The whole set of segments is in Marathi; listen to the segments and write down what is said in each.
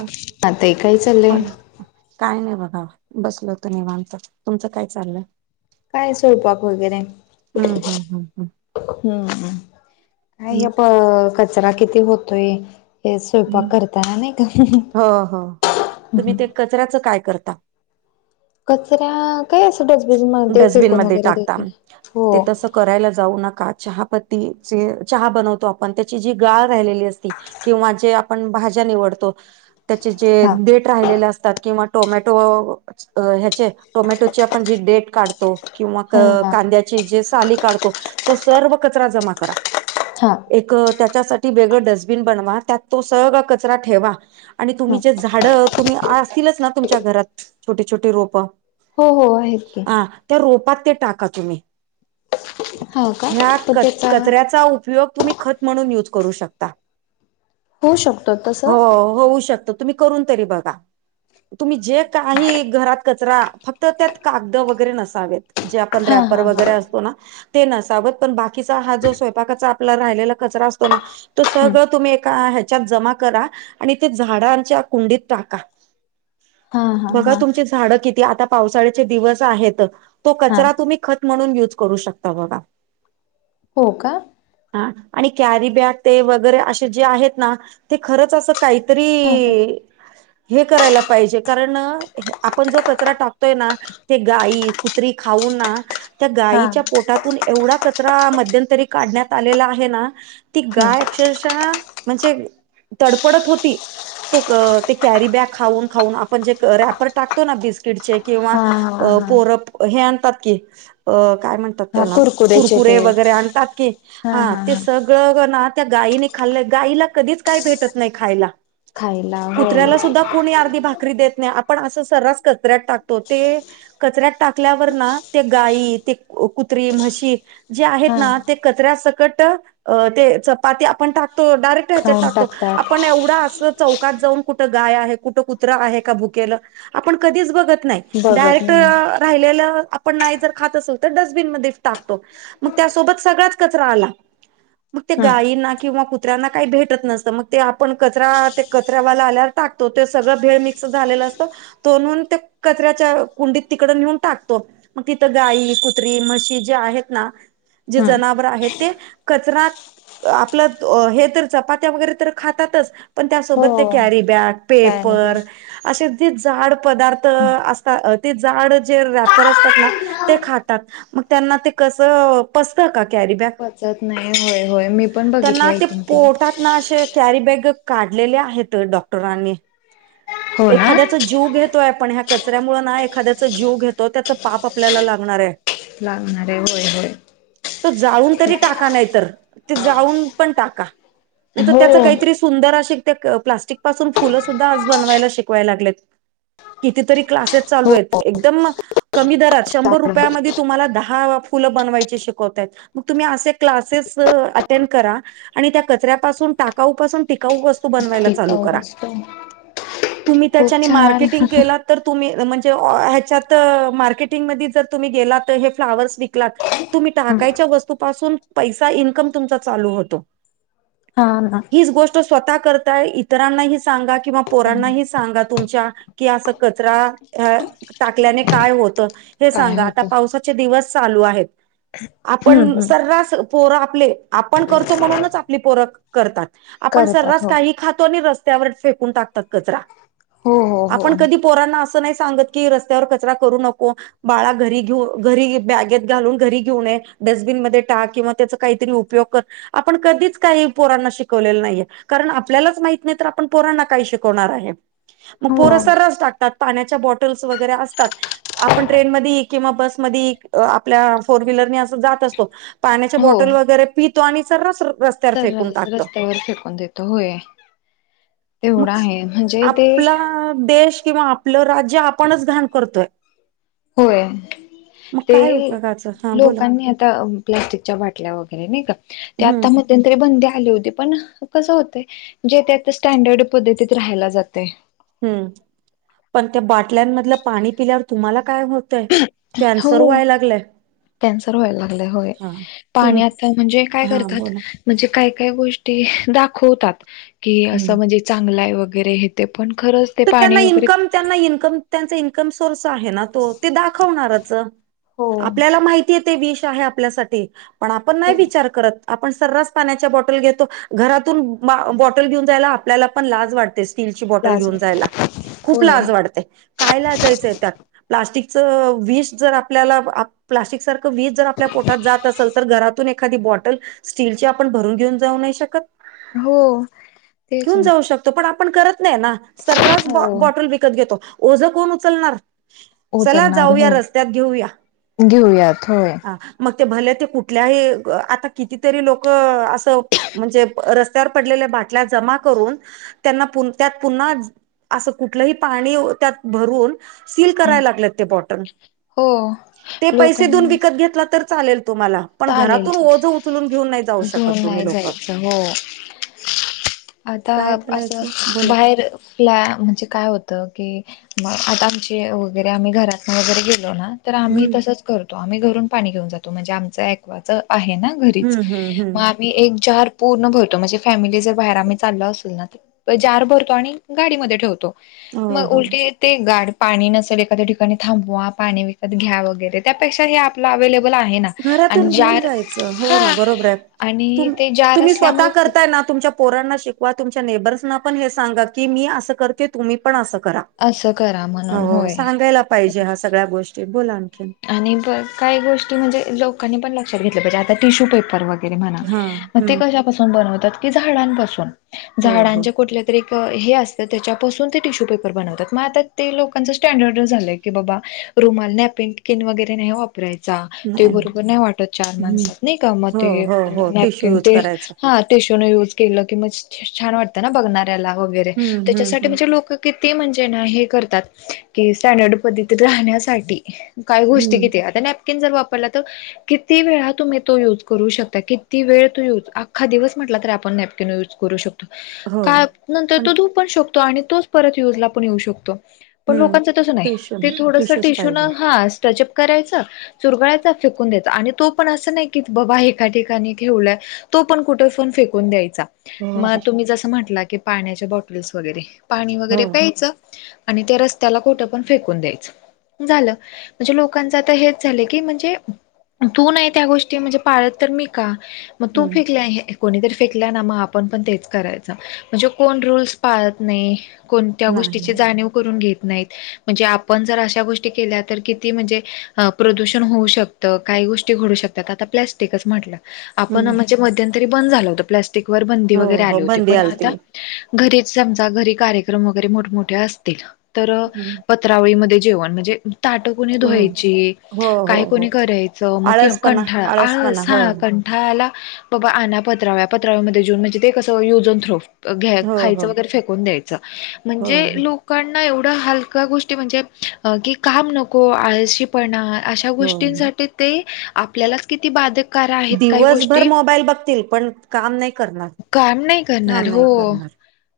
हो आताय काय चाललंय ना काय नाही बघा बसलं होतं निवांत तुमचं काय चाललंय काय स्वयपाक वगैरे हम्म हम्म हम्म हम्मम काय हम्म प कचरा किती होतोय हे हम्म स्वयंपाक करताना नाही का हो हो हो. तुम्ही ते कचऱ्याचं काय करता कचऱ्या काय असं डस्टबिन मध्ये फेकून डस्टबिनमध्ये वगैरे टाकता देतो हो ते तसं करायला जाऊ नका चहा पत्ती ज चहा बनवतो आपण त्याची जी गाळ राहिलेली असती किंवा जे आपण भाज्या निवडतो त्याचे जे हा देट राहिलेले असतात किंवा टोमॅटो ह्याचे टोमॅटोची आपण जी डेट काढतो किंवा क हा हा कांद्या जे साली काढतो तो सर्व कचरा जमा करा हां एक त्याच्यासाठी वेगळं डस्टबिन बनवा त्यात तो सगळा कचरा ठेवा आणि तुम्ही ह जे झाडं तुम्ही असतीलच ना तुमच्या घरात छोटी छोटे रोप हो हो आहे ह त्या रोपात ते टाका तुम्ही हा का ह्या पण त्याचा कचऱ्याचा उपयोग तुम्ही खत म्हणून युज करू शकता होऊ शकतो हो तसं होऊ शकत तुम्ही करून तरी बघा तुम्ही जे काही घरात कचरा फक्त त्यात कागद वगैरे नसाव जे आपण हा रपर हा वगरे हा असतो ना ते नसाव पण बाकीचा हा जो स्वयंपाकाचा आपला राहिलेला कचरा असतो ना तो सगळं तुम्ही एका ह्याच्यात जमा करा आणि ते झाडांच्या कुंडीत टाका हा हा बघा हा तुमची झाड किती आता पावसाळ्याचे दिवस आहेत तो हा कचरा तुम्ही खत म्हणून यूज करू शकता बघा, हो का? हा आणि कॅरी बॅग ते वगैरे असे जे आहेत ना ते खरंच असं काहीतरी हा हो हे करायला पाहिजे कारण आपण जो कचरा टाकतोय ना ते गाई कुत्री खाऊ ना त्या हा गायीच्या पोटातून एवढा कचरा मध्यंतरी काढण्यात आलेला आहे ना, ती हा गाय अक्षरश म्हणजे तडपडत होती. कॅरी बॅग खाऊन खाऊन आपण जे रॅपर टाकतो ना बिस्कटचे किंवा हा अ हा पोर हे आणतात की, अ काय म्हणत हा त्याला कुरकुरेचे कुरकुरे ते वगैरे आणतात की हा ते स सगळ ना त्या गाईने खाल्लं, गाईला कधीच काय भेटत नाही खायला. खायला होय कुत्र्याला सुद्धा कोणी अर्धी भाकरी देत नाही, आपण असं सर्रास कचऱ्यात टाकतो. ते कचऱ्यात टाकल्यावर ना ते गाई ते कुत्री, म्हशी, जे हा आहेत ना ते कचऱ्या सकट ते चपाती आपण टाकतो डायरेक्ट ्याच्यात खाऊन टाकतो आपण टाकतात एवढा अस चौकात जाऊन कुठं गाय आहे कुठं कुत्रं आहे का भुकेलं आपण कधीच बघत नाही. बघत डायरेक्ट नाही. राहिलेलं आपण नाही जर खात असेल तर डस्टबिन मध्ये टाकतो. मग त्यासोबत सगळाच कचरा आला. मग ते हम्म गायींना किंवा कुत्र्यांना काही भेटत नसतं. मग ते आपण कचरा ते कचऱ्यावाला आल्यावर टाकतो ते सगळं भेळ मिक्स झालेलं असत तो नेऊन कचऱ्या कुंडीत तिकड नेऊन टाकतो. मग तिथं गाई, कुत्री, म्हशी, जे आहेत ना जे हम्म. जनावर आहेत ते कचरा आपलं हे तर चपात्या वगैरे तर खातातच पण त्यासोबत ते हो कॅरी बॅग पेपर पॅराडाईज असे जे झाड पदार्थ अस ते जाड जे रॅपर असतात ना, ते खातात मग त्यांना ते कस पचता का कॅरी बॅग, पचत नाही होय होय मी पण बघितले त्यांना आय ते थिंक पोटात ना असे कॅरीबॅग काढलेल्या आहेत डॉक्टरांनी हो ना. एखाद्या जीव घेतोय आपण ह्या कचऱ्यामुळे ना एखाद्याच जीव घेतो त्याच पाप आपल्याला लागणार आहे. लागणार आहे होय होय. तो जाळून तरी टाका नाही तर, ते जाळून पण टाका, नाहीतर त्याचं हो काहीतरी सुंदर असे त्या प्लास्टिक पासून फुल सुद्धा आज बनवायला शिकवायला लागलेत कितीतरी क्लासेस चालू हो आहेत. एकदम कमी दरात शंभर रुपयांमध्ये तुम्हाला दहा फुलं बनवायचे शिकवतायेत मग तुम्ही असे क्लासेस अटेंड करा आणि त्या कचऱ्यापासून टाकाऊ पाासून टिकाऊ वस्तू बनवायला चालू टिकाऊ करा, असतो तुम्ही खूप त्याच्यानी छान. मार्केटिंग केलं तर तुम्ही म्हणजे ह्याच्यात मार्केटिंगमध्ये जर तुम्ही गेला तर हे फ्लावर्स विकलात तुम्ही टाकायच्या वस्तूपासून पैसा इनकम तुमचा चालू होतो. हा ना. ही गोष्ट स्वतः करताय इतरांनाही सांगा किंवा सांग पोरांनाही सांगा तुमच्या की अस कचरा टाकल्याने काय होतं हे काय सांगा आता होतं. पा दिवस चालू आहेत. हम्म आपण हम्म. सर्रास पोर आपले आपण करतो म्हणूनच आपली पोर करतात. आपण करतात सर्रास हो. काही खातो आणि र रस्त्यावर फेकून टाकतात कचरा हो हो आपण हो कधी पोरांना असं नाही सांगत की, रस्त्यावर कचरा करू नको, बाळा घरी घेऊ घरी बॅगेत घालून घरी घेऊ ने डस्टबिनमध्ये टाक किंवा त्याचा काहीतरी उपयोग कर. आपण कधीच काही पोरांना शिकवलेलं नाहीये, कारण आपल्यालाच माहीत नाही तर आपण पोरांना काय शिकवणार आहे मग पोर हो. सर्रास टाकतात पाण्याच्या बॉटल वगैरे असतात. आपण ट्रेन मध्ये किंवा बस मध्ये आपल्या फोर व्हीलरने अस जात पाण्याच्या बॉटल वगैरे पितो आणि सर्रास र तर रस्त्यावर फेकून देतो होय. तेवढं मग आहे म्हणजे ते आपला देश. किंवा आपलं राज्य आपणच घाण करतोय. होय. मग ते काय उपयोगाचं हा बोला लोकांनी आता प्लास्टिकच्या बाटल्या वगैरे नाही का ते हम्म आता म तेतरी बंदी आली होती पण कसं होत जे ते आ स्टँडर्ड पद्धतीत राहायला जातेय. हम्म पण त्या बाटल्यांमधलं पाणी पिल्यावर तुम्हाला काय होत. तय कॅन्सर हो व्हाय लागलंय. कॅन्सर व्हायला लागलाय होय तुम पाणी आता म्हणजे काय हा करतात. बोला म्हणजे काय काय गोष्टी दाखवतात की असं हम्म म्हणजे. चांगलाय वगैरे हे ते पण खरंच. ते तर पाणी त्यांना वगैरे इन्कम त्यांना इन्कम त्यांचा इन्कम सोर्स आहे ना. ते दाखवणारच हो आपल्याला माहितीय ते विष आहे आपल्यासाठी. पण आपण नाही हो विचार करत. आपण सर्रास पाण्याच्या बॉटल घेतो घरातून बा बॉटल घेऊन जायला आपल्याला पण लाज वाटतेस. स्टीलची बॉटल लाज घेऊन जायला खूप होय लाज वाटते काय लाजायचं त्यात. प्लास्टिकच विष जर आपल्याला आ प्लास्टिक सारखं विष जर आपल्या पोटात जात असेल तर घरातून एखादी बॉटल. स्टील आपण भरून घेऊन जाऊ नाही शकत. हो तेच. त पण आपण करत नाही ना सर्रास बॉ हो बॉटल विकत घेतो ओझं कोण उचलणार. चला उचलणार जाऊया हो रस्त्यात घेऊया घेऊयात होय. हा. मग ते भले ते कुठल्याही आता कितीतरी लोक असं. म्हणजे रस्त्यावर पडलेल्या बाटल्या जमा करून त्यांना त्यात पुन्हा. असं कुठलंही पाणी त्यात भरून सील करायला लागलेत ते बॉटन. हो ते पैसे देऊन लोकांनाच विकत घेतला तर चालेल तुम्हाला. पण चालेल घरातून ओझं उचलून घेऊन नाही जाऊ शकत घेऊन तुम्ही नाही लोक जायचं हो. आता काय बोलायचं असं बोला बाहेर ला म्हणजे काय होतं की. मग आता आमचे वगैरे आम्ही घरातन वगैरे गेलो ना. तर आम्ही हम्म तसंच करतो आम्ही घरून पाणी घेऊन जातो म्हणजे आमचं ऐक्वाचं आहे ना. घरीच हम्म हम्म मग हम्म आम्ही एक जार पूर्ण भरतो म्हणजे फॅमिली जर बाहेर आम्ही चालो असेल ना तर. जार भरतो आणि गाडीमध्ये ठेवतो हो मग हो उलटी. ते गाड पाणी नसेल एखाद्या ठिकाणी थांबवा पाणी विकत घ्या वगैरे त्यापेक्षा हे आपलं अवे्हेलेबल आहे ना. आणि घरातून घेऊन जार जायचं हो ना बरोबर आहे आणि तु ते जार तुम्ही स्वतः असल्यामुळे खूप करताय ना तुमच्या. पोरांना शिकवा तुमच्या नेबर्सना पण हे सांगा की मी असं करते तुम्ही पण असं करा. असं करा म्हणून हो होय सांगायला पाहिजे हा सगळ्या गोष्टी बोला आणखीन. आणि ब काही गोष्टी म्हणजे लोकांनी पण लक्षात घेतल्या पाहिजे आता टिश्यू पेपर व गैरे हा मग ते हम्म कशापासून बनवतात की झाड पासून हो हो झाडांचे कुठल्या तरी असत त्याच्याून ते टिश्यू पेपर बनतात मग आ ते लोकांच स्टडर्ड झालंय की बाबा. रुमाल नाही पेंटिन वगैरे नाही. वापरायचा ते बरोबर नाही वाटत चार हम्म माणसात नाही का मग हो ते. हो हो टिश्यू नॅपकिन यूज ते करायचा हा टिशू युज. केलं की म छान वाटतं ना बघणाऱ्याला वगैरे हम्म हम्म त्याच्यासाठी हम्म म्हणजे लोक. किती म्हणजे ना हे करतात की स्टँडर्ड पद्धतीत राहण्यासाठी. काय गोष्टी हम्म किती आता नॅपकिन जर वापरला तर. किती वेळा तुम्ही तो युज करू शकता किती वेळ तू युज अख्खा दिवस म्हटला त आपण नॅप कीन यूज करू शकतो. हो का नंतर तो धू पण शकतो आणि तोच परत यूजला पण येऊ शकतो. पण हम्म लोकांचं तसं नाही टिश्यू ते थोडस टिश्यूच टिश्यू न पाहिजे हा स्ट्रचअप करायचं. चुरगळाचा फेकून द्यायचा आणि तो पण असं नाही की बाबा एका ठिकाणी ठेवलंय. तो पण कुठे पण फेकून द्यायचा हो मग हो तुम्ही जसं म्हटलं की पाण्याच्या बॉटल्स वगैरे पाणी हो वगैरे प्यायचं आणि त्या रस्त्याला कठं पण फेकून द्यायचं झालं. म्हणजे लोकांच आता हेच झालंय की म्हणजे, तू नाही त्या गोष्टी म्हणजे पाळत तर मी का मग तू हम्म फेकला. कोणीतरी फेकल्या ना मग आपण पण तेच करायच म्हणजे कोण रूल्स पाळत नाही. कोणत्या नाही गोष्टीची जाणीव करून घेत नाहीत म्हणजे आपण जर अश्या गोष्टी केल्या तर क. ती म्हणजे प्रदूषण होऊ शकतं काही गोष्टी घडू शकतात आता प्लॅस्टिकच म्हटलं. आपण हम्म म्हणजे मध्यंतरी बंद झालं होत प्लास्टिक वर बंदी हो वगैरे हो आले होती बंदी पण आलती आता. घरी समज घरी कार्यक्रम वगैरे मोठमठे असतील तर, हं. त्राळीमध्ये जेवण म्हणजे ताट. कोणी हो धुवायची हो हो काय हो कोणी करायचं मग आळसपणा कंठाळा आळसपणा हो आ कं. ा आला बाबा आण पत्रव्या पत्रव्यामध्येध्येेऊन म्हणजे ते कस युजन थ्रो. घ्या हो हो खायचं वगैरे फेकून द्यायचं म्हणजे हो लोक. एवढा हलका गोष्टी म्हणजे की काम नको आशी. पण अशा हो गोष्टींसाठी ते आपल्यालाच किती बाधक दिवसभर मोबाईल बघतील पण काम नाही करणार. काम नाही काम करणार हो नाही करणार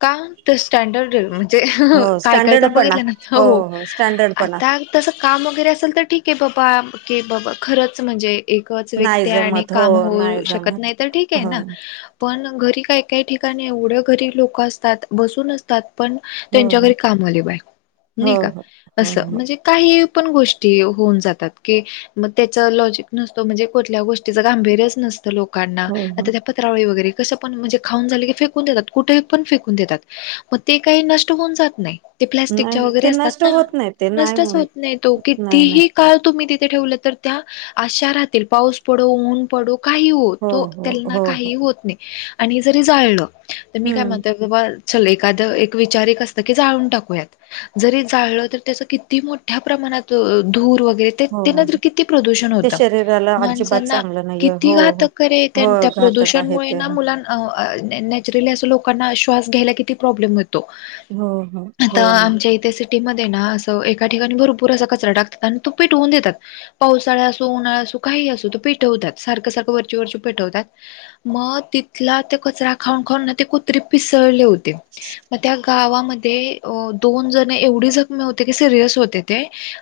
का तर स्टँडर्ड. म्हणजे हो काय काय तर स्टँडर्डपणा बघितलं ना हो स्टँडर्डपणा आता. तसं काम वगैरे असेल तर ठीक आहे बाबा क बाबा खरंच म्हणजे,, एकच नाही व्यक्ती आणि जमत हो काम नाही होऊ शकत जमत नाही तर ठीक आहे हो ना. पण घरी काय काही ठिकाणी एवढ्या घरी लोक असतात बसून असतात. पण हो त्यांच्या घरी काम आले बाय हो नाही का हो हो असं हो म्हणजे,, काही पण गोष्टी होऊन जातात की. मग त्याच लॉजिक नसतो म्हणजे कुठल्या गोष्टीच गांभीर्यच नसतं लोकांना हो आ हो पत्रव वगैरे कं पणजे खाऊन झाले की फेकून देतात कुठे पण फेकून देतात. मग ते काही नष्ट होऊन जात नाही ते नाही प्लस्टिकच्या वगैरे ते असतात नष्ट ना. होत नाही ते नाही. होऊन होत नाही तो नाही नाही कितीही. काळ तुम्ही तिथे ठेवलं तर त्या आशारातील पाऊस पडवून. पड काही हो तो हो त्यां हो हो काही होत नाही आणि जरी जाळलं तर मी काय हम्म म्हणत. बा च एखाद एक विचार एक असत की जाळून टाकूयात जरी जाळलं तर त्याच क ती मोठ्या प्रमाणात धूर वगैरे. हो हो नंतर हो. किती प्रदूषण ते होत शरीराला अजिबात माणसांना चांगलं नाहीये किती हो घात हो कर. त्या हो त्या घातक आहे प्रदूषणमुळे ते ना हो मुलां नॅचरली असं लोकांना श्वास घ्यायला किती प्रॉब्लेम होत. हो आता हो ना आमच्या इथे सिट म एका ठिकाणी भरपर असा कचरा टकतात आणि तो पेटवून देतात. वसाळा असो उन्हाळा असू काही असू तो पेठवतात सारखं सारखं वरची वरची पेठवतात. मग तिथला ते कचरा खाऊन खाऊन ना ते कुत्रीे पिसळले होते. मग त्या गावामध्ये दोन जण एवढी जखमी होते की सिरियस होते. ते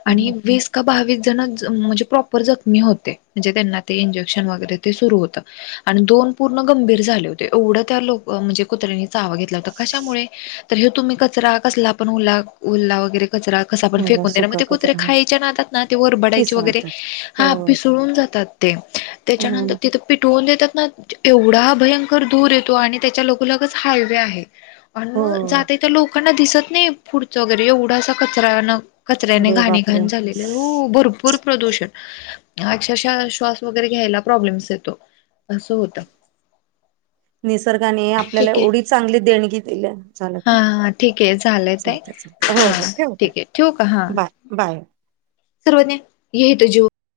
अरे आणि वेस्. का बावीस जण म्हणजे प्रॉपर जखमी होते म्हणजे त्यांना ते इंजेक्शन वगैरे ते सुरु होत आणि दोन पूर्ण गंभीर झाले होते एवढं त्या लोक. म्हणजे कुत्र्यांनी चावा घेतला होता कशामुळे. तर हे तुम्ही कचरा कसला पण उला उलला वगैरे कचरा. कसं आपण मला फेकून देणार मग सुका ते कुत्रे कचरा खायच्या नाहतात ना ते वरडयचे वगैरे पिसाळतात हो हापिसळून जातात. ते त्याच्यानंतर हम्म. तिथे पिटवून देतात ना एवढा हा भयंकर दूर येतो आणि त्याच्या लोक लगच हायवे आहे. आणि हो मग जाते तर लोकांना दिसत नाही पुढचं वगैरे एवढासा कचरा न कचऱ्याने अरे घाणी बापरे घाण झालेले हो भरर,, पूर प्र्रदूषण अक्षरशः श्वास वगैरे घ्यायला प्रॉब्लेम्स येतो असं होतं. निसर्गाने आपल्याला ठीक आहे एवढी चांगली देणगी दिली झालं हा का हा ठीक आहे झालंय ताई. चालतय चालतय हो हा हो ठेवू का ठीक आहे बाय बाय सर्व नाही येतो जीव